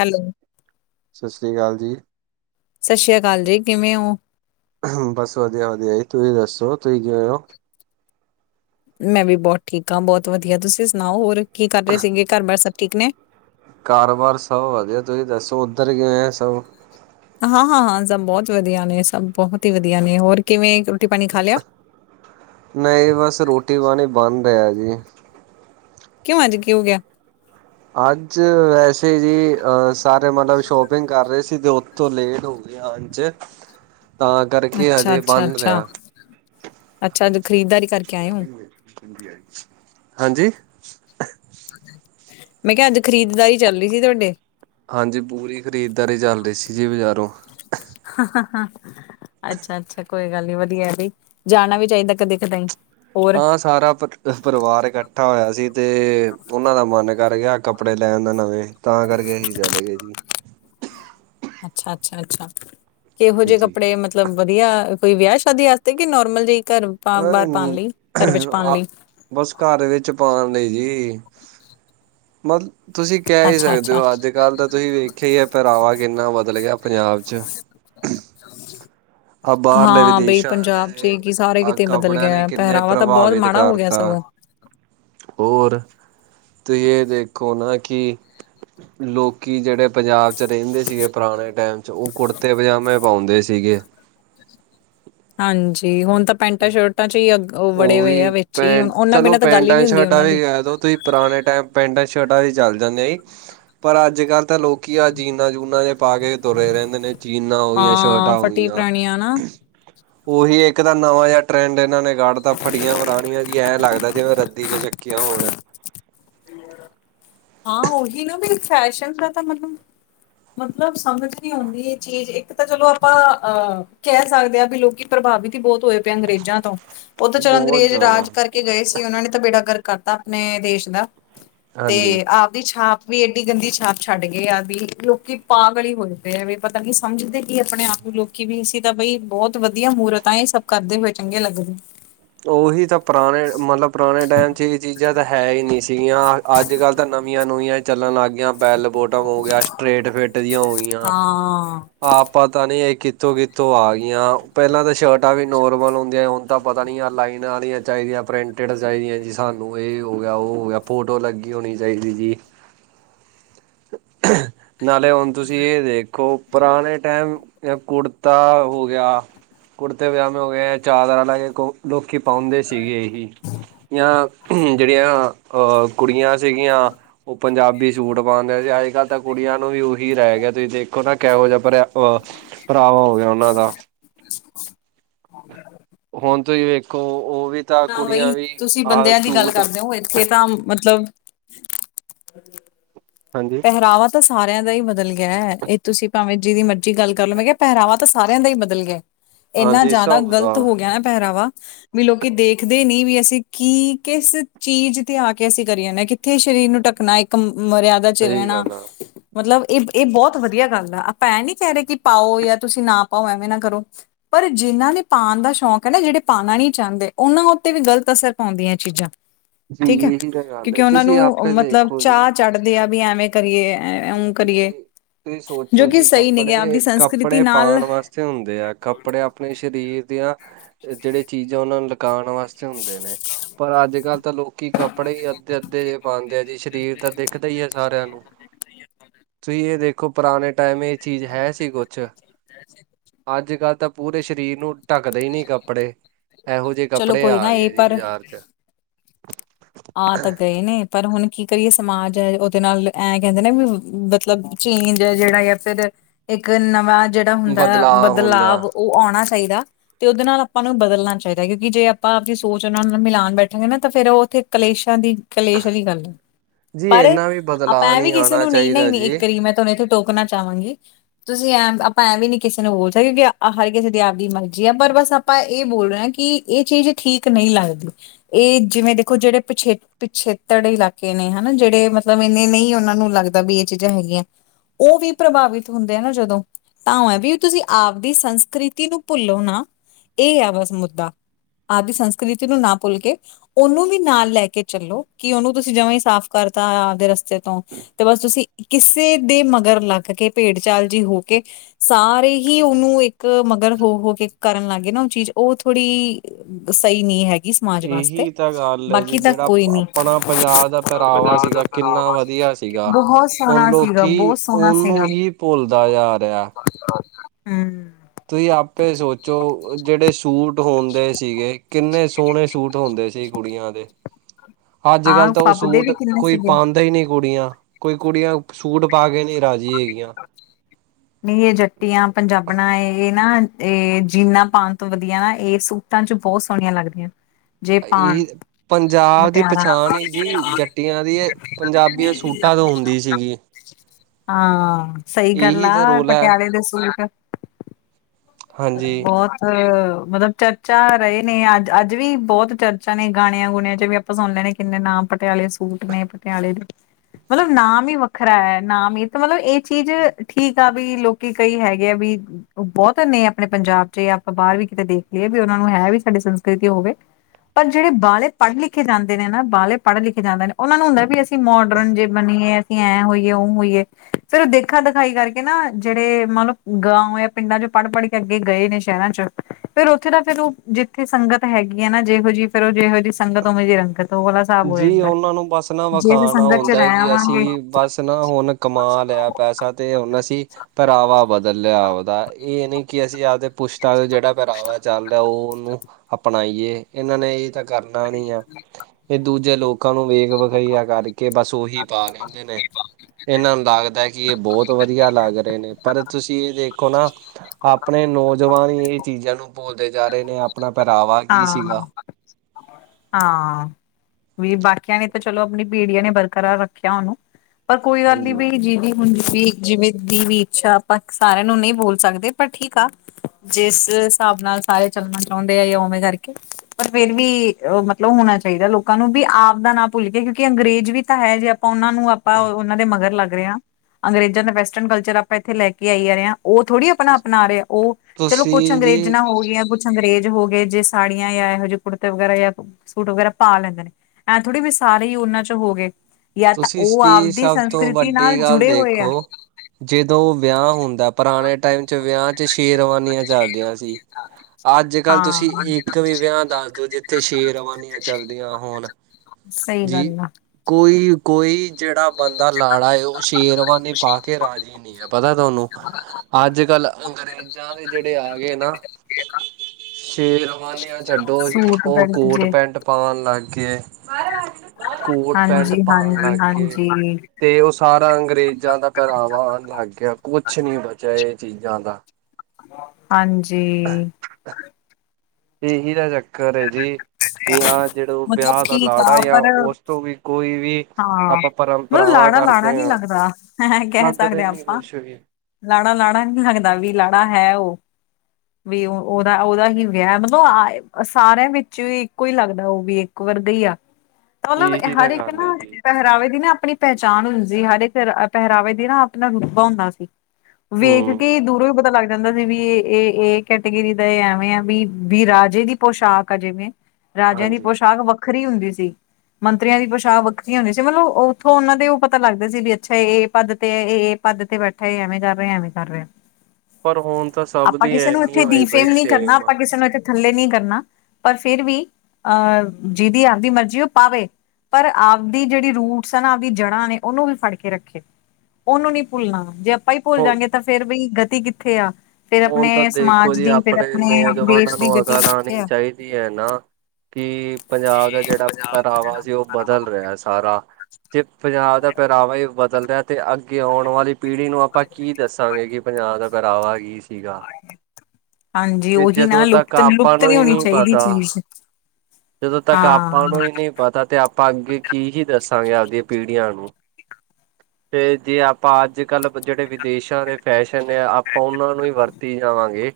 Hello. ਸਤਿ ਸ਼੍ਰੀ ਅਕਾਲ ਜੀ। ਸਤਿ ਸ੍ਰੀ ਅਕਾਲ ਜੀ, ਕਿਵੇਂ ਉ? ਬਸ ਵਧੀਆ -ਵਧੀਆ ਜੀ, ਤੁਸੀਂ ਦੱਸੋ ਤੁਸੀਂ ਕਿਵੇਂ ੳਂ? ਮੈਂ ਵੀ ਬੋਤ ਠੀਕ ਹਾਂ ਬੋਤ ਵਧੀਆ, ਤੁਸੀਂ ਸੁਨਾਓ ਹੋਰ ਕੀ ਕਰ ਰਏ ਸੀਗੇ, ਘਾਰ ਬਾਰ ਸਭ ਠੀਕ ਨੇ। ਘਾਰ ਬਾਰ ਸਭ ਵਧੀਆ, ਤੁਸੀਂ ਦੱਸੋ ਉੱਧਰ ਕਿਵੇਂ ਸਭ। ਹਾਂ -ਹਾਂ -ਹਾਂ, ਸਭ ਬੋਤ ਵਧੀਆ ਨੇ ਸਭ ਬਹੁਤ ਹੀ ਵਧੀਆ ਨੇ, ਹੋਰ ਕਿਵੇਂ ਰੋਟੀ ਪਾਨੀ ਖਾ ਲਿਆ। ਨਹੀਂ ਬਸ ਰੋਟੀ, ਪਾਣੀ ਬੰਨ ਰਿਆ ਜੀ। ਕਿਉਂ ਅੱਜ ਕਿ ਹੋ ਗਿਆ। ਅੱਜ ਵੈਸੇ ਜੀ ਅ ਸਾਰੇ ਮਤਲਬ, ਸ਼ੋਪਿੰਗ ਕਰ ਰਹੇ ਸੀ ਤੇ ਉੱਥੋਂ ਲੇਟ ਹੋ ਗਏ ਆਨ ਚ। ਤਾਂ ਕਰਕੇ ਹਜੇ ਬੰਨ ਅੱਛਾ-ਅੱਛਾ-ਅੱਛਾ, ਰਿਆ। ਅੱਛਾ ਅੱਛਾ ਅੱਛਾ ਅੱਜ ਖਰੀਦਦਾਰੀ ਕਰਕੇ ਆਏ ਹੋ? ਹਾਂਜੀ। ਮੈਂ ਕਿਆ ਅੱਜ ਖਰੀਦਦਾਰੀ ਚੱਲ ਰਈ ਸੀ, ਤੁਹਾਡੇ। ਹਾਂਜੀ ਪੂਰੀ ਖਰੀਦਦਾਰੀ ਚੱਲ ਰਈ ਸੀ, ਜੀ ਬਜ਼ਾਰੋਂ। ਅੱਛਾ- ਅੱਛਾ, ਕੋਈ ਗੱਲ ਨੀ ਵਧੀਆ ਬ ਜਾਣਾ ਵੀ ਚਾਈਦਾ ਕਦੇ ਕਦਈ। ਹਾਂ ਸਾਰਾ ਪਰਿਵਾਰ ਇਕੱਠਾ ਹੋਇਆ ਸੀ, ਤੇ ਉਨਾਂ ਦਾ ਮਨ ਕਰ ਗਿਆ। ਕੱਪੜੇ ਲੈਨ ਦਾ ਨਵੇਂ, ਤਾਂ ਕਰਕੇ ਅਸੀਂ ਚਲੇ ਗਏ ਸੀ। ਅੱਛਾ- ਅੱਛਾ- ਅੱਛਾ, ਕਿਹੋ ਜੇ ਹਾਂਜੀ। ਕੱਪੜੇ ਮਤਲ ਮਤਲਬ ਵਧੀਆ ਕੋਈ ਵਿਆਹ ਸ਼ਾਦੀ ਵਾਸਤੇ, ਕਿ ਨੋਰਮਲ ਜਿਹੀ ਘਾਰ ਬਾਹਰ ਪਾਨ ਲਈ, ਘਰ ਵਿੱਚ ਪਾਨ ਅ ਲਈ। ਬਸ ਘਾਰ ਵਿੱਚ ਪਾਨ ਲਈ ਜੀ। ਮਤ ਤੁਸੀਂ ਕੈ ਈ ਸਕਦੇ ਅੱਛਾ-ਅੱਛਾ, ਹੋ, ਅੱਜ -ਕੱਲ੍ਹ ਤਾਂ ਤੁਸੀਂ ਵੇਖਿਆ ਈ ਏ ਪਹਿਰਾਵਾ ਕਿੰਨਾ ਬਦਲ ਗਿਆ ਪੰਜਾਬ ਚ। ਆਹ [inaudible] ਬਾਹਰਲੇ ਹਾਂ ਬਈ ਵਿਦੇਸ਼ਾਂ ਪੰਜਾਬ ਚ ਦੇ ਕੀ, ਸਾਰੇ ਆ ਕਿਤੇ ਬਦਲ ਕੱਪੜਿਆਂ ਗਿਆ ਨੇ ਕਿੰਨੇ ਪਹਿਰਾਵਾ ਤਾਂ ਬਹੁਤ ਪ੍ਰਭਾਵਿਤ ਮਾੜਾ ਹੋ ਗਿਆ ਕਰਤਾ। ਸਗੋਂ। ਹੋਰ ਤੇ। ਵੇਖੋ ਨਾ ਕਿ ਲੋਕ ਜੇੜੇ। ਪੰਜਾਬ ਚ ਰੈਦੇ ਸੀਗੇ, ਪੁਰਾਣੇ ਟੈਮ ਚ ਉਹ ਕੁੜਤੇ- ਪਜਾਮੇ ਪਾਉਂਦੇ ਸੀਗੇ। ਹਾਂਜੀ ਹੁਣ ਤਾਂ ਪੈਂਟਾਂ-ਸ਼ਰਟਾਂ ਚ ਆਈਓ ਉਹ ਬੜੇ ਹੋਏ ਉਹੀ ਆ ਵਿੱਚ ਹੀ, ਹੁਣ ਪੈਂਟ ਉਹਨਾਂ ਚਲੋ ਬਿਨਾਂ ਤਾਂ ਗੱਲ ਹੀ ਪੈਂਟਾਂ ਨਹੀਂ ਹੁੰਦੀ ਸ਼ਰਟਾਂ ਉਹਨਾਂ ਵੀ ਦੀ। ਕਹਿ ਦੋ ਤੁਸੀਂ ਪੁਰਾਣੇ ਟਾਈਮ, ਪੈਂਟ ਸ਼ਰਟਾਂ ਵੀ ਚੱਲ ਜਾਂਦੀਆਂ ਜੀ ਪਰ ਅੱਜ-ਕੱਲ੍ਹ ਤਾਂ ਲੋਕੀ ਆ, ਜੀਨਾ-ਜੂਨਾ ਜੇ ਪਾ ਕੇ ਤੁਰੇ ਰਹਿੰਦੇ ਨੇ ਚੀਨਾਂ ਹੋਗਈਆਂ, ਹਾਂ ਸ਼ਰਟਾਂ ਹੋ ਫਟੀ ਗਈਆਂ ਪੁਰਾਣੀਆਂ ਨਾ ਉਹੀ ਇੱਕ ਤਾਂ ਨਵਾਂ ਜਿਹਾ, ਟਰੈਂਡ ਇਹਨਾਂ ਨੇ ਤਾਂ ਫੜੀਆਂ ਪੁਰਾਣੀਆਂ ਜ ਐਂ ਲੱਗਦਾ, ਜਿਵੇਂ ਰੱਦੀ ਚ ਚੱਕੀਆਂ ਹੋਣ। ਹਾਂ, ਉਹੀ ਨਾ, ਵੀ ਫੈਸ਼ਨ ਦਾ ਤਾਂ ਮਤਲਬ ਮਤਲਬ ਸਮਝ ਨੀ ਆਉਂਦੀ, ਇਹ ਚੀਜ਼ ਇੱਕ ਤਾਂ ਚਲੋ, ਆਪਾਂ ਅਹ ਕਹਿ ਸਕਦੇ ਹਾਂ ਵੀ ਲੋਕੀ ਪ੍ਰਭਾਵਿਤ ਹੀ ਬਹੁਤ ਹੋਏ ਪਏ, ਅੰਗਰੇਜ਼ਾਂ ਤੋਂ ਉੱਧ ਚਲੋ ਬਹੁਤ ਅੰਗਰੇਜ਼ ਜ਼ਿਆਦਾ। ਰਾਜ ਕਰਕੇ। ਕੇ ਗਏ ਸੀ, ਉਹਨਾਂ ਨੇ ਤਾਂ ਬੇੜਾਗਰ ਕਰਤਾ ਆਪਣੇ ਦੇਸ਼ ਦਾ ਤੇ। ਹਾਂਜੀ। ਆਪਦੀ ਛਾਪ ਵੀ ਇਏਡੀ ਗੰਦੀ ਛਾਪ ਛੱਡ ਗਏ ਆ ਵੀ, ਲੋਕੀ ਪਾਗਲੀ ਹੋ ਜਾਂਦੇ ਆ ਵੀ। ਪਤਾ ਨਹੀਂ ਸਮਝਦੇ ਕਿ ਆਪਣੇ ਆਗੂ ਲੋਕੀ ਵੀ, ਅਸੀਂ ਤਾਂ ਬਈ ਬਹੁਤ ਵਧੀਆ ਮਹੂਰਤ ਆ, ਇਹ ਸਭ ਕਰਦੇ ਹੋਏ ਚੰਗੇ ਲੱਗਦੇ। ਉਹੀ ਤਾਂ ਪੁਰਾਣੇ, ਮਤਲਬ ਪੁਰਾਣੇ ਟਾਈਮ, 'ਚ ਇਹ ਚੀਜ਼ਾਂ ਤਾਂ ਹੈ ਹੀ ਨਹੀਂ ਸੀਗੀਆਂ। ਅੱਜ-ਕੱਲ੍ਹ ਤਾਂ ਨਵੀਆਂ-ਨਵੀਆਂ ਹੀ ਚੱਲਣੱਗ ਗਿਆ। ਜ ਬੈੱਲ-ਬੋਟਮ ਹੋ ਗਿਆ, ਸਟਰੇਟ-ਫਿੱਟ ਦੀਆਂ ਹੋ ਗਈਆਂ। ਹਾਂ ਪਾਂਤਾ ਨੀ, ਇਹ ਕਿੱਥੋਂ-ਕਿੱਥੋਂ ਆ ਗਈਆਂ। ਪਹਿਲਾਂ ਤਾਂ ਸ਼ਰਟਾਂ ਵੀ ਨੋਰਮਲ ਹੁੰਦੀਆਂ ਹੁਣ ਤਾਂ ਪਤਾ ਪ ਲਾਈਨਾਂ ਵਾਲੀਆਂ ਚਾਹੀਦੀਆਂ, ਪ੍ਰਿੰਟਡ ਚਾਹੀਦੀਆਂ ਜੀ। ਸਾਨੂੰ ਇਹ ਹੋ ਗਿਆ, ਉਹ ਹੋ ਗਿਆ। ਫੋਟੋ ਲੱਗੀ ਹੋਣੀ ਚਾਹੀਦੀ ਜੀ। [unintelligible] ਨਾਲੇ ਹੁਣ ਤੁਸੀਂ ਇਹ ਦੇਖੋ, ਪੁਰਾਣੇ ਟਾਈਮ ਕੁੜਤਾ ਹੋ ਗਿਆ, ਕੁੜਤੇ-ਬਜਾਮੇ ਹੋ ਗਏ, ਚਾਦਰਾ ਲੱਗ ਕੇ ਦੇਖੋ ਲੋਕ ਪਾਉਂਦੇ ਸੀਗੇ ਹੀ, ਜਾਂ ਜਿਹੜੀਆਂ ਕੁੜੀਆਂ ਸੀਗੀਆਂ, ਉਹ ਪੰਜਾਬੀ ਸੂਟ ਪਾਉਂਦੇਆਂ ਸੀ। ਅੱਜ ਕੱਲ੍ਹ ਤਾਂ ਕੁੜੀਆਂ ਨੂੰ ਵੀ ਉਹੀ ਗਿਆ ਤੁਸੀਂ ਦੇਖੋ ਨਾ, ਕਿਹੋ ਜਿਹਾ ਭਰਾਵਾ ਹੋ ਗਿਆ ਉਹਨਾਂ ਦਾ। [inaudible] ਹੁਣ ਤੁਸੀਂ ਵੇਖੋ, ਉਹ ਵੀ ਤਾਂ ਨਾ ਕੁੜੀਆਂ ਬਾਈ, ਵੀ ਤੁਸੀਂ ਆਹ ਬੰਦਿਆਂ ਦੀ ਗੱਲ ਸੂਟ ਕਰਦੇ ਹੋ, ਇੱਥੇ ਤਾਂ ਮਤਲਬ ਹਾਂਜੀ। ਪਹਿਰਾਵਾ ਤਾਂ ਸਾਰਿਆਂ ਦਾ ਹੀ ਬਦਲ ਗਿਆ, ਇਹ ਤੁਸੀਂ ਭਾਵੇਂ ਜਿਹਦੀ ਮਰਜ਼ੀ ਗੱਲ ਕਰ, ਲੋ ਮੈਂ ਕਿਹਾ ਪਹਿਰਾਵਾ ਤਾਂ ਸਾਰਿਆਂ ਦਾ ਹੀ ਬਦਲ ਗਿਆ, ਇੰਨਾ ਹਾਂਜੀ ਜ਼ਿਆਦਾ ਸਭ ਦਾ ਗ਼ਲਤ ਹੋ ਗਿਆ ਨਾ ਪਹਿਰਾਵਾ ਵੀ ਲੋਕੀ ਦੇਖਦੇ ਨੀ, ਵੀ ਅਸੀਂ ਕੀ ਕਿਸ ਚੀਜ਼ ਤੇ ਆ ਕੇ ਅਸੀਂ ਕਰੀ ਜਾਂਦੇ ਕਿ ਇੱਥੇ ਸਰੀਰ ਨੂੰ ਢੱਕਣਾ, ਇੱਕ ਮਰਿਆਦਾ ਚ ਸਹੀ ਰਹਿਣਾ। ਗੱਲ ਆ ਮਤਲਬ, ਇਹ ਇਹ ਬਹੁਤ ਵਧੀਆ ਗੱਲ ਆ। ਆਪਾਂ ਐਂ ਨੀ ਕਹਿ ਰਹੇ ਕਿ ਪਾਓ, ਜਾਂ ਤੁਸੀਂ ਨਾ ਪਾਓ ਐਵੇਂ ਨਾ ਕਰੋ ਪਰ ਜਿਹਨਾਂ ਨੇ ਪਾਉਣ ਦਾ ਸ਼ੌਕ ਹੈ ਨਾ, ਜਿਹੜੇ ਪਾਉਣਾ ਨਹੀਂ ਚਾਹੁੰਦੇ, ਉਹਨਾਂ ਉੱਤੇ ਵੀ ਗ਼ਲਤ ਅਸਰ ਪਾਉਂਦੀਆਂ ਚੀਜ਼ਾਂ। ਜੀ ਠੀਕ ਹੈ, ਇਹੀ ਤਾਂ ਗੱਲ ਹੈ ਕਿਉਂਕਿ ਉਹਨਾਂ ਤੁਸੀਂ ਨੂੰ ਆਪੇ ਮਤਲਬ ਦੇਖੋ ਜੀ ਚਾਹ ਚੜ੍ਹਦੇ ਆ ਵੀ ਐਵੇਂ ਕਰੀਏ ਉਹ, ਕਰੀਏ ਤੁਸੀਂ ਤੁਸੀਂ ਜੋ ਸੋਚੋ ਕਿ ਜੀ ਸਹੀ ਨੇਗੇ, ਆਪਦੀ ਸੰਸਕ੍ਰਿਤੀ ਨਾਲ ਇੱਕ ਹੁੰਦੇ ਆ ਕੱਪੜੇ ਆਪਣੇ ਸਰੀਰ ਦੀਆਂ ਜਿਹੜੇ ਚੀਜ਼ਾਂ ਉਹਨਾਂ ਨੂੰ ਲਕਾਉਣ ਵਾਸਤੇ ਹੁੰਦੇ ਨੇ, ਪਰ ਅੱਜ ਕੱਲ੍ਹ ਤਾਂ ਲੋਕ ਕਿ ਕੱਪੜੇ ਹੀ ਅੱਧੇ-ਅੱਧੇ ਜਿਹੇ ਪਾਉਦੇ ਆ ਜੀ, ਸਰੀਰ ਤਾਂ ਦਿਖਦਾ ਹੀ ਹੈ ਸਾਰਿਆਂ ਨੂੰ ਤੁਸੀਂ ਇਹ ਦੇਖੋ, ਪੁਰਾਣੇ ਟਾਈਮ ਇਹ ਚੀਜ਼ ਹੈ ਸੀ ਕੁਛ ਅੱਜ ਕੱਲ੍ਹ ਤਾਂ ਪੂਰੇ ਸਰੀਰ ਨੂੰ ਢੱਕਦੇ ਹੀ ਨੀ, ਕੱਪੜੇ ਇਹੋ ਜਿਹੇ ਚਲੋ ਕੱਪੜੇ ਕੋਈ ਨਾ ਆ ਇਹ ਗਏ ਜੀ ਪਰ ਬਾਜ਼ਾਰ ਚ। ਹਾਂ, ਤਾਂ ਗਏ ਨੇ ਪਰ ਹੁਣ ਕੀ ਕਰੀਏ, ਸਮਾਜ ਹੈ ਉਹਦੇ ਨਾਲ ਐ ਕਹਿੰਦੇ ਨਾ ਵੀ ਮਤਲਬ ਚੇਂਜ ਆ ਜਿਹੜਾ ਫਿਰ ਇੱਕ ਨਵਾਂ ਜਿਹੜਾ ਹੁੰਦਾ ਐ ਬਦਲਾਅ ਬਦਲਾਵ, ਹੁੰਦਾ ਉਹ ਆਉਣਾ ਚਾਹੀਦਾ। ਤੇ ਉਹਦੇ ਨਾਲ ਆਪਾਂ ਨੂੰ ਬਦਲਣਾ ਚਾਹੀਦਾ, ਕਿਉਂਕਿ ਜੇ ਆਪਾਂ ਆਪਦੀ ਸੋਚ ਉਹਨਾਂ ਨਾਲ ਮਿਲਾਨਉਣ ਬੈਠਾਂਗੇ ਨਾ ਤਾਂ ਫੇਰ ਉਹ ਉੱਥੇ ਕਲੇਸ਼ਾਂ ਦੀ ਕਲੇਸ਼ ਵਾਲੀ ਗੱਲ ਹੈ ਜੀ ਪਰ ਇੰਨਾ ਵੀ ਬਦਲਾਅ ਆਪਾਂ ਐ ਵੀ ਨਹੀਂ ਕਿਸੇ ਆਉਣਾ ਨੂੰ ਨਹੀਂ ਚਾਹੀਦਾ ਨਹੀਂ ਨਹੀਂ ਜੀ ਇੱਕੀ ਮੈਂ ਤੁਹਾਨੂੰ ਇੱਥੇ ਟੋਕਣਾ ਚਾਵਾਂਗੀ। ਤੁਸੀਂ ਐਂ ਆਪਾਂ ਐਂ ਵੀ ਨੀ ਕਿਸੇ ਨੂੰ ਬੋਲ ਸਕਦੇ, ਕਿਉਂਕਿ ਹਰ ਕਿਸੇ ਦੀ ਆਪ ਦੀ ਮਰਜ਼ੀ ਆ ਪਰ ਬਸ ਆਪਾਂ ਇਹ ਬੋਲ ਰਹੇ ਹਾਂ ਕਿ ਇਹ ਚੀਜ਼ ਠੀਕ ਨਹੀਂ ਲੱਗਦੀ, ਇਹ ਜਿਵੇਂ ਦੇਖੋ ਜਿਹੜੇ ਪਿੱਛੇ ਪਿੱਛੇਤੜ ਇਲਾਕੇ ਨੇ, ਹਨਾ ਜਿਹੜੇ ਮਤਲਬ ਇੰਨੇ ਨਹੀਂ ਉਹਨਾਂ ਨੂੰ ਲੱਗਦਾ ਵੀ ਇਹ ਚੀਜ਼ਾਂ ਹੈਗੀਆਂ। ਉਹ ਵੀ ਪ੍ਰਭਾਵਿਤ ਹੁੰਦੇ ਆ ਨਾ ਜਦੋਂ ਤਾਂ ਹੋ ਵੀ ਤੁਸੀਂ ਆਪਦੀ ਸੰਸਕ੍ਰਿਤੀ ਨੂੰ ਭੁੱਲੋ ਨਾ, ਇਹ ਹੈ ਬਸ ਮੁੱਦਾ ਆਪਦੀ ਸੰਸਕ੍ਰਿਤੀ ਨੂੰ ਨਾ ਭੁੱਲ ਕੇ, ਉਹਨੂੰ ਵੀ ਨਾਲ ਲੈ ਕੇ ਚੱਲੋ ਕਿ ਉਹਨੂੰ ਤੁਸੀਂ ਜਵੇ ਹੀ ਸਾਫ਼ ਕਰਤਾ ਆਪਦੇ ਰਸਤੇ ਤੋਂ ਤੇ ਬਸ ਤੁਸੀਂ ਕਿਸੇ ਦੇ ਮਗਰ ਲੱਗ ਕੇ ਭੇੜ ਚਾਲ ਜੀ ਹੋ ਕੇ ਸਾਰੇ ਹੀ ਉਹਨੂੰ ਇੱਕ ਮਗਰ ਹੋ ਹੋ ਕੇ ਕਰਨ ਲੱਗ ਗਏ ਨਾ ਉਹ ਚੀਜ਼, ਉਹ ਥੋੜ੍ਹੀ ਸਹੀ ਨਹੀਂ ਹੈਗੀ। ਸਮਾਜ ਏ ਵਾਸਤੇ ਹੀ ਤਾਂ ਗੱਲ ਲੋ ਬਾਕੀ ਜੀ ਤਾਂ ਜਿਹੜਾ ਕੋਈ ਨੀ ਆਪਣਾ ਪੰਜਾਬ ਦਾ ਪਹਿਰਾਵਾ ਸੀਗਾ ਕਿੰਨਾ ਵਧੀਆ ਸੀਗਾ। ਬਹੁਤ ਹੁਣ ਸੋਹਣਾ ਸੀਗਾ ਲੋਕੀ ਬਹੁਤ ਸੋਹਣਾ ਉਹਨੂੰ ਹੀ ਭੁੱਲਦਾ ਜਾ ਰਿਹਾ। ਹੂ ਹੂ ਤੁਸੀਂ ਆਪੇ ਸੋਚੋ, ਜਿਹੜੇ ਸੂਟ ਹੁੰਦੇ ਸੀਗੇ, ਕਿੰਨੇ ਸੋਹਣੇ ਸੂਟ ਹੁੰਦੇ ਸੀ ਕੁੜੀਆਂ ਦੇ ਅੱਜ ਕੱਲ੍ਹ ਹਾਂ ਤਾਂ ਉਹ ਫੱਬਦੇ ਸੂਟ ਵੀ ਕਿੰਨੇ ਕੋਈ ਸੀਗੇ ਪਾਉਂਦਾ ਹੀ ਨਹੀਂ ਕੁੜੀਆਂ। ਕੋਈ ਕੁੜੀਆਂ ਸੂਟ ਪਾ ਕੇ ਨਹੀਂ ਰਾਜੀ ਹੈਗੀਆਂ। [unintelligible] ਨਹੀਂ ਇਹ ਜੱਟੀਆਂ ਪੰਜਾਬਣਾ, ਇਹ ਨਾ ਇਹ ਜੀਨਾ ਪਾਉਣ ਤੋਂ ਵਧੀਆ ਨਾ ਇਹ ਸੂਟ ਟਾਂ ਚ ਬਹੁਤ ਸੋਹਣੀਆਂ ਲੱਗਦੀਆਂ ਜੇ ਪਾਉਣ ਇਹ ਪੰਜਾਬ ਦੀ ਮੁਟਿਆਰਾਂ ਪਛਾਣ ਏ ਜੀ, ਜੱਟੀਆਂ ਦੀ ਏ ਪੰਜਾਬੀਆਂ ਸੂਟਾਂ ਤੋਂ ਹੁੰਦੀ ਸੀਗੀ ਹਾਂ, ਸਹੀ ਗੱਲ ਇਹੀ ਤਾਂ ਆ ਰੋਲ ਹੈ ਪਟਿਆਲੇ ਦੇ ਸੂਟ ਹਾਂਜੀ। ਬਹੁਤ ਅ ਮਤਲਬ ਚਰਚਾ ਰਹੇ ਨੇ, ਅੱਜ ਅੱਜ ਵੀ ਬਹੁਤ ਚਰਚਾ ਨੇ ਗਾਣਿਆਂ ਗੁਣਿਆਂ ਚ ਵੀ ਆਪਾਂ ਸੁਣ ਲੈਣੇ ਕਿੰਨੇ ਨਾਮ, ਪਟਿਆਲੇ ਸੂਟ ਨੇ, ਪਟਿਆਲੇ ਦੇ ਮਤਲਬ ਨਾਮ ਹੀ ਵੱਖਰਾ ਹੈ, ਨਾਮ ਹੀ ਤਾਂ ਮਤਲਬ ਇਹ ਚੀਜ਼ ਠੀਕ ਆ ਵੀ ਲੋਕੀ ਕਈ ਹੈਗੇ ਆ ਵੀ ਉਹ ਬਹੁਤ ਨੇ ਆਪਣੇ ਪੰਜਾਬ ਚ ਆਪਾਂ ਬਾਹਰ ਵੀ ਕਿਤੇ ਦੇਖ ਲਈ ਏ, ਵੀ ਉਹਨਾਂ ਨੂੰ ਹੈ ਵੀ ਸਾਡੀ ਸੰਸਕ੍ਰਿਤੀ ਹੋਵੇ ਪਰ ਜਿਹੜੇ ਬਾਲੇ ਪੜ੍ਹ ਲਿਖੇ ਜਾਂਦੇ ਨੇ ਨਾ, ਬਾਲੇ ਪੜ੍ਹ ਲਿਖੇ ਜਾਂਦੇ ਨੇ ਉਹਨਾਂ ਨੂੰ ਹੁੰਦਾ ਵੀ ਅਸੀਂ ਅਸੀਂ ਮੋਡਰਨ ਜੇ ਬਣੀਏ, ਅਸੀਂ ਐਂ ਹੋਈਏ ਉਹ ਹੋਈਏ ਫਿਰ ਉਹ ਦੇਖਾ ਦਿਖਾਈ ਕਰਕੇ ਨਾ, ਜਿਹੜੇ ਮਤਲਬ ਗਾਉ ਜਾਂ ਪਿੰਡਾਂ ਚ ਪੜ੍ਹ ਪੜ੍ਹ ਅੱਗੇ ਗਏ ਨੇ ਸ਼ਹਿਰਾਂ ਚ ਫੇਰ ਉੱਥੇ ਤਾਂ ਫਿਰ ਉਹ, ਜਿੱਥੇ ਸੰਗਤ ਹੈਗੀ ਹੈ ਨਾ ਜਿਹੋ ਜਿਹੀ ਫੇਰ ਉਹ ਜਿਹੋ ਜਿਹੀ ਸੰਗਤ ਉਵੇੇ ਜ ਰੰਗਤ, ਉਹ ਵਾਲਾ ਹਿਸਾਬ ਹੋ ਜੀ ਜਾਂਦਾ, ਉਹਨਾਂ ਨੂੰ ਬਸ ਨਾ ਜੇ ਅਸੀਂ ਵਿਖਾਣਾ ਸੰਗਤ ਚ ਰਹਿ ਕਿ ਆਵਾਂਗੇ ਅਸੀਂ ਬਸ ਨਾ ਹੁਣ ਕਮਾਲ ਹੈ, ਪੈਸਾ ਤੇ ਹੁਣ ਅਸੀਂ ਪਹਿਰਾਵਾ ਬਦਲ ਲਿਆ ਉਹਦਾ, ਇਹ ਨਹੀਂ ਕਿ ਅਸੀਂ ਆਪਦੇ ਪੁੱਛਤਾ ਜਿਹੜਾ ਪਹਿਰਾਵਾ ਚੱਲ ਰਿਹਾ ਔ ਉਹਨੂੰ ਆਪਣਾਈ ਏ, ਇਹਨਾਂ ਨੇ ਇਹ ਤਾਂ ਕਰ ਨਾਣੀ ਆ, ਇਹ ਦੂਜੇ ਲੋਕਾਂ ਨੂੰ ਵੇਖ ਵਖਈਆ ਕਰਕੇ ਬਸ ਔਹੀ ਪਾ ਲੈਂਦੇ ਨੇ ਏਨਾਂ ਨੂੰ ਲੱਗਦਾ ਕਿ ਏ ਬੋਤ ਵਦੀਆ ਲੱਗ ਰੇ ਨੇ ਪਰ ਤੁਸੀਂ ਏ ਦੇਖੋ ਨਾ ਆਪਣੇ ਨੌਜਵਾਨ ਹੀ ਏ ਚੀਜ਼ਾਂ ਨੂੰ ਭੁਲਦੇ ਜਾ ਰੇ ਨੇ ਆਪ ਆਪਣਾ ਪਹਿਰਾਵਾ ਕੀ ਸੀਗਾ ਹਾਂ-ਹਾਂ, ਹਾਂ। ਵੀ ਬਾਕੀਆਂ ਨੇ ਤਾਂ ਚਲੋ ਆਪਣੀ ਪੀੜੀਆਂ ਨੇ ਬਰਕਰਾਂ ਰੱਖਿਆ ਓਨੂੰ, ਪਰ ਕੋਈ ਗੱਲ ਨੀ ਹਾਂਜੀ ਵੀ ਜੀਦੀ ਹੁਣ ਜਿਵੇਂ ਦੀ ਵੀ ਇੱਛਾ ਆਪਾਂ ਸਾਰੇਆਂ ਨੂੰ ਨਈਂ ਬੋਲ ਸਕਦੇ ਪਰ ਠੀਕ ਆ ਜਿਸ ਸਾਬ ਨਾਲ ਸਾਰੇ ਚੱਲਣਾ ਚੋਂਦੇ ਆ ਜਾਂ ਉਵੇਂ ਕਰਕੇ ਪਰ ਫੇਰ ਵੀ ਮਤਲਬ ਹੋਣਾ ਚਾਈਦਾ ਲੋਕਾਂ ਨੂੰ ਵੀ ਆਪ ਦਾ ਨਾ ਭੁੱਲ ਕੇ ਕਿਓਂਕੇ ਅੰਗਰੇਜ਼ ਵੀ ਤਾਂ ਹੈ ਜੇ ਓਨਾਂ ਨੂੰ ਆਪਾਂ ਓਨਾਂ ਦੇ ਮਗਰ ਲੱਗ ਰਹੇ ਹਾਂ। ਅੰਗਰੇਜ਼ਾਂ ਦਾ ਵੈਸਟਰਨ ਕਲਚਰ ਆਪਾਂ ਇੱਥੇ ਲੈਕੇ ਆਈ ਯਾ ਰੇ ਆਂ ਓ ਥੋੜੀ ਆਪਣਾ-ਅਪਣਾ ਰੇ ਓ ਚਲੋ ਕੁੱਛ ਤੁਸੀਂ ਅੰਗਰੇਜ਼ਾ ਜੀ ਨਾ ਹੋ ਗਈਆਂ ਕੁੱਛ ਅੰਗਰੇਜ਼ ਹੋ ਗਏ। ਜੇ ਸਾੜੀਆਂ ਯਾਂ ਏਹੋ ਜਿਹੇ ਕੁੜਤੇ ਵਗੈਰਾ ਯਾ ਸੂਟ ਵਗੈਰਾ ਪਾ ਲੈਂਦੇ ਨੇ ਜੇ ਐਂ ਥੋੜੀ ਵੀ ਸਾਰੇ ਈ ਓਨਾਂ ਚੋਂ ਹੋ ਗਏ। ਜਾਂ ਤਾਂ ਤੁਸੀਂ ਇਸ ਉਹ ਦੀ ਆਪਦੀ ਸਬ ਤੋਂ ਸੰਸਕ੍ਰਿਤੀ ਨਾਲ ਵੱਡੀ ਗੱਲ ਜੁੜੇ ਹੋਏ ਆ ਦੇਖੋ ਜੇਦੋਂ ਵਿਆਹ ਹੁੰਦਾ ਪੁਰਾਣੇ ਟੈਮ ਚ ਵਿਆਹ ਚ ਸ਼ੇਰਵਾਨੀਆਂ ਚੱਲਦੀਆਂ ਸੀ। ਅੱਜ-ਕੱਲ ਹਾਂ ਤੁਸੀਂ ਇੱਕ ਵੀ ਵਿਆਹ ਦੱਸਦੋ ਜਿੱਥੇ ਸ਼ੇਰਵਾਨੀਆਂ ਚੱਲਦੀਆਂ ਹੋਣ। ਸਈ ਗੱਲ ਐ। ਕੋਈ-ਕੋਈ ਜੇੜਾ ਬੰਦਾ ਲਾੜਾ ਏ ਓ ਸ਼ੇਰਵਾਨੀ ਪਾ ਕੇ ਰਾਜੀ ਨੀ ਐ ਪਤਾ ਥੋਨੂੰ ਅੱਜ-ਕੱਲ ਅੰਗਰੀ [unintelligible] ਦੇ ਜੇੜੇ ਆ ਗਏ ਨਾ ਸ਼ੇਰਵਾਨੀਆ ਛੱਡੋ ਸੂਟ ਓ ਬੈਲਟ ਕੋਟ ਜੇ ਪੈਂਟ ਪਾਣ ਲਾਗੇ ਗੇ, ਕੋਟ ਪੈਂਟ ਹਾਂਜੀ ਪਾਨ ਹਾਂਜੀ ਲਾਗੇ। ਹਾਂਜੀ ਤੇ ਓ ਸਾਰਾ ਅੰਗਰੇਜ਼ਾਂ ਦਾ ਪੈਰਾਵਾ ਆਣ ਲਾਗੇਆ ਕੁਛ ਨੀ ਬਚੇਆ ਏ ਚੀਜ਼ਾਂ ਦਾ ਹਾਂਜੀ। ਏਹੀ ਦਾ ਚੱਕਰ ਐ ਜੀ। ਜਾਂ ਜੇੜਾ ਓ ਮਤਲਬ ਵਿਆਹ ਦਾ ਠੀਕ ਆ ਲਾੜਾ ਯਾਂ ਪਰ ਓਸ ਤੋਂ ਵੀ ਕੋਈ ਵੀ ਹਾਂ ਆਪਾਂ ਪਰਮ ਲਾੜਾ ਲਾੜਾ ਨੀ ਲੱਗਦਾ ਐਂਏ ਕੈ ਲੱਗਦਾ ਹੀ ਸਕਦੇ ਆ ਨੀ ਆਪਾਂ। ਕੁਛ ਵੀ ਲਾੜਾ-ਲਾੜਾ ਨੀ ਲੱਗਦਾ ਵੀ ਲਾੜਾ ਹੈ ਓ। ਵੀ ਓ ਓਦਾ ਹੀ ਵਿਆਹ ਐ ਮਤਲਬ ਓ ਆ ਏ ਸਾਰੇਆਂ ਵਿੱਚ ਇੱਕੋ ਈ ਲੱਗਦਾ ਓ ਵੀ ਇੱਕ ਵਰਗਾ ਈ ਆ। ਮਤਲਬ ਇਹੀ ਹਰ ਤਾਂ ਇੱਕ ਗੱਲ ਹੈ ਨਾ ਜੀ ਪਹਿਰਾਵੇ ਦੀ ਨਾ ਆਪਣੀ ਪਹਿਚਾਣ ਹੁੰਦੀ ਸੀ, ਹਰ ਇੱਕ ਪਹਿਰਾਵੇ ਦੀ ਨਾ ਆਪਣਾ ਰੁਤਬਾ ਹੁੰਦਾ ਸੀ। ਵੇਖ ਹਮ ਕੇ ਦੂਰੋਂ ਈ ਪਤਾ ਲੱਗ ਜਾਂਦਾ ਸੀ ਵੀ ਏ, ਏ ਏ ਕੈਟੇਗਰੀ ਦਾ ਐਵੇਂ ਆ ਵੀ, ਵੀ ਰਾਜੇ ਦੀ ਪੋਸ਼ਾਕ ਆ ਜਿਵੇਂ। ਰਾਜੇਆਂ ਦੀ ਹਾਂਜੀ ਪੁਸ਼ਾਕ ਵੱਖਰੀ ਹੁੰਦੀ ਸੀ। ਮੰਤਰੀਆਂ ਦੀ ਪੁਸ਼ਾਕ ਵੱਖਰੀਆਂ ਹੁੰਦੀਆਂ ਸੀ ਮਤਲਬ ਓਥੋਂ ਓਨਾਂ ਦੇ ਓ ਪਤਾ ਲੱਗਦਾ ਸੀ ਵੀ ਅੱਛਾ ਏ ਪੱਦ ਤੇ ਏ ਪੱਦ ਤੇ ਬੈਠਾ ਏ ਐਵੇਂ ਦਾ ਏ ਐਵੇਂ ਕਰ ਰਿਆ। ਪਰ ਹੁਣ ਤਾਂ ਸਭ ਆਪਾਂ ਦੀ ਕਿਸੇ ਨੂੰ ਐਨੀ ਏਥੇ ਡੀ ਹੋਈ ਫੇਮ ਪਈ ਨੀ ਕਰਨਾ ਸੇਮ ਆਪਾਂ ਕਿਸੇ ਨੂੰ ਏਥੇ ਥੱਲੇ ਨੀ- ਕਰਨਾ ਪਰ ਫਿਰ ਵੀ ਅ ਜੀਦੀ ਆਪਦੀ ਮਰਜ਼ੀ ਓ ਪਾਵੇ ਪਰ ਆਪਦੀ ਜੇੜੀ ਰੂਟਸ ਆ ਨਾ ਆਪਦੀ ਜੜਾ ਨੇ, ਓਨੂੰ ਵੀ ਫੜ ਕੇ ਰੱਖੇ। ਓਨੂੰ ਨੀ ਭੁੱਲਣਾ, ਜੇ ਆਪਾਂ ਈ ਭੁੱਲ ਜਾਂਗੇ ਤਾਂ ਫੇਰ ਬੀ ਗਤੀ ਕਿੱਥੇ ਆ। ਫਿਰ ਆਪਣੇ ਹੁਣ ਤਾਂ ਦੇਖੋ ਸਮਾਜ ਜੀ ਦੀ, ਫਿਰ ਆਪਣੇ ਦੇਸ਼ ਦੀ ਗਤੀ ਕਿੱਥੇ ਆ ਐ ਨਾ ਕਿ ਪੰਜਾਬ ਦਾ ਜੇੜਾ ਪੈਹਰਾਵਾ ਸੀ, ਓ ਬਦਲ ਰਿਆ ਸਾਰਾ। ਜੇ ਪੰਜਾਬ ਦਾ ਪਹਰਾਵਾ ਈ ਬਦਲਦੈ ਤੇ ਅੱਗੇ ਆਉਣ ਵਾਲੀ ਪੀੜ੍ਹੀ ਨੂੰ ਆਪਾਂ ਕੀ ਦੱਸਾਂਗੇ ਕਿ ਪੰਜਾਬ ਦਾ ਪਹਰਾਵਾ ਕੀ ਸੀ। ਸੀਗਾ ਹਾਂਜੀ ਤੇ ਉਹੀ ਨਾ ਜਦੋਂ ਤੱਕ ਲੁਪਤ ਆਪਾਂ ਲੁਪਤ ਨੂੰ ਈ ਹੋਣੀ ਨੀ ਚਾਹੀਦੀ ਪਤਾ ਚੀਜ਼ ਜਦੋਂ ਤੱਕ ਆਪਾਂ ਨੂੰ ਹਾਂ ਈ ਨੀ ਪਤਾ ਤੇ ਆਪ ਪਾਂ ਅੱਗੇ ਕੀ ਹੀ ਦੱਸਾਂਗੇ, ਆਪਦੀਆਂ ਪੀੜ੍ਹੀਆਂ ਨੂੰ। ਤੇ ਜੇ ਆਪਾਂ ਅੱਜ-ਕੱਲ ਜੇੜੇ ਵਿਦੇਸ਼ਾਂ ਦੇ ਫੈਸ਼ਨ ਏ ਆਪਾਂ ਓਨਾਂ ਨੂੰ ਈ ਵਰਤੀ ਜਾਵਾਂਗੇ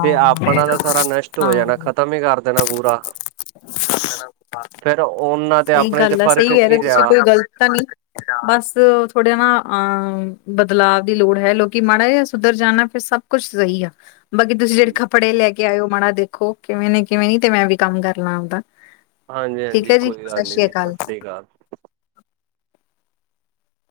ਤੇ ਆਪਣਾ ਤਾਂ ਸਾਰਾ ਨਸ਼ਟ ਹੋ ਜਾਣਾ, ਖਤਮ ਈ ਕਰ ਦੇਣਾ ਪੂਰਾ। ਫੇਰ ਉਹਨਾਂ ਤੇ ਸਈ ਆਪਣੇ ਚ ਗੱਲ ਐ, ਸਈ ਫ਼ਰਕ ਕੈ ਰੇ ਕੀ ਰਿਹਾ ਤੁਸੀਂ ਕੋਈ ਗਲਤ ਤਾਂ ਨਈ। ਬਸ ਥੋੜ੍ਹੇ ਨਾ ਅਹ ਬਦਲਾਵ ਦੀ ਲੋੜ ਹੈ ਲੋਕੀ ਮਾੜਾ ਜਾ ਸੁਧਰ ਜਾਨ ਨਾ ਫਿਰ ਸਭ ਕੁੱਛ ਸਹੀ ਆ। ਬਾਕੀ ਤੁਸੀਂ ਜੇੜੇ ਹਾਂਜੀ ਕੱਪੜੇ ਲੈ ਕੇ ਆਏ ਓ ਮਾੜਾ ਦੇਖੋ, ਕਿਵੇਂ ਨੇ ਕਿਵੇਂ ਨੀ ਤੇ ਮੈਂ ਵੀ ਕੰਮ ਕਰ ਲਾਂ ਆਪ ਦਾ। ਹਾਂਜੀ-ਹਾਂਜੀ ਕੋਈ ਗੱਲ ਨੀ ਜੀ, ਸਸ ਸ਼੍ਰੀ ਕਾਲ।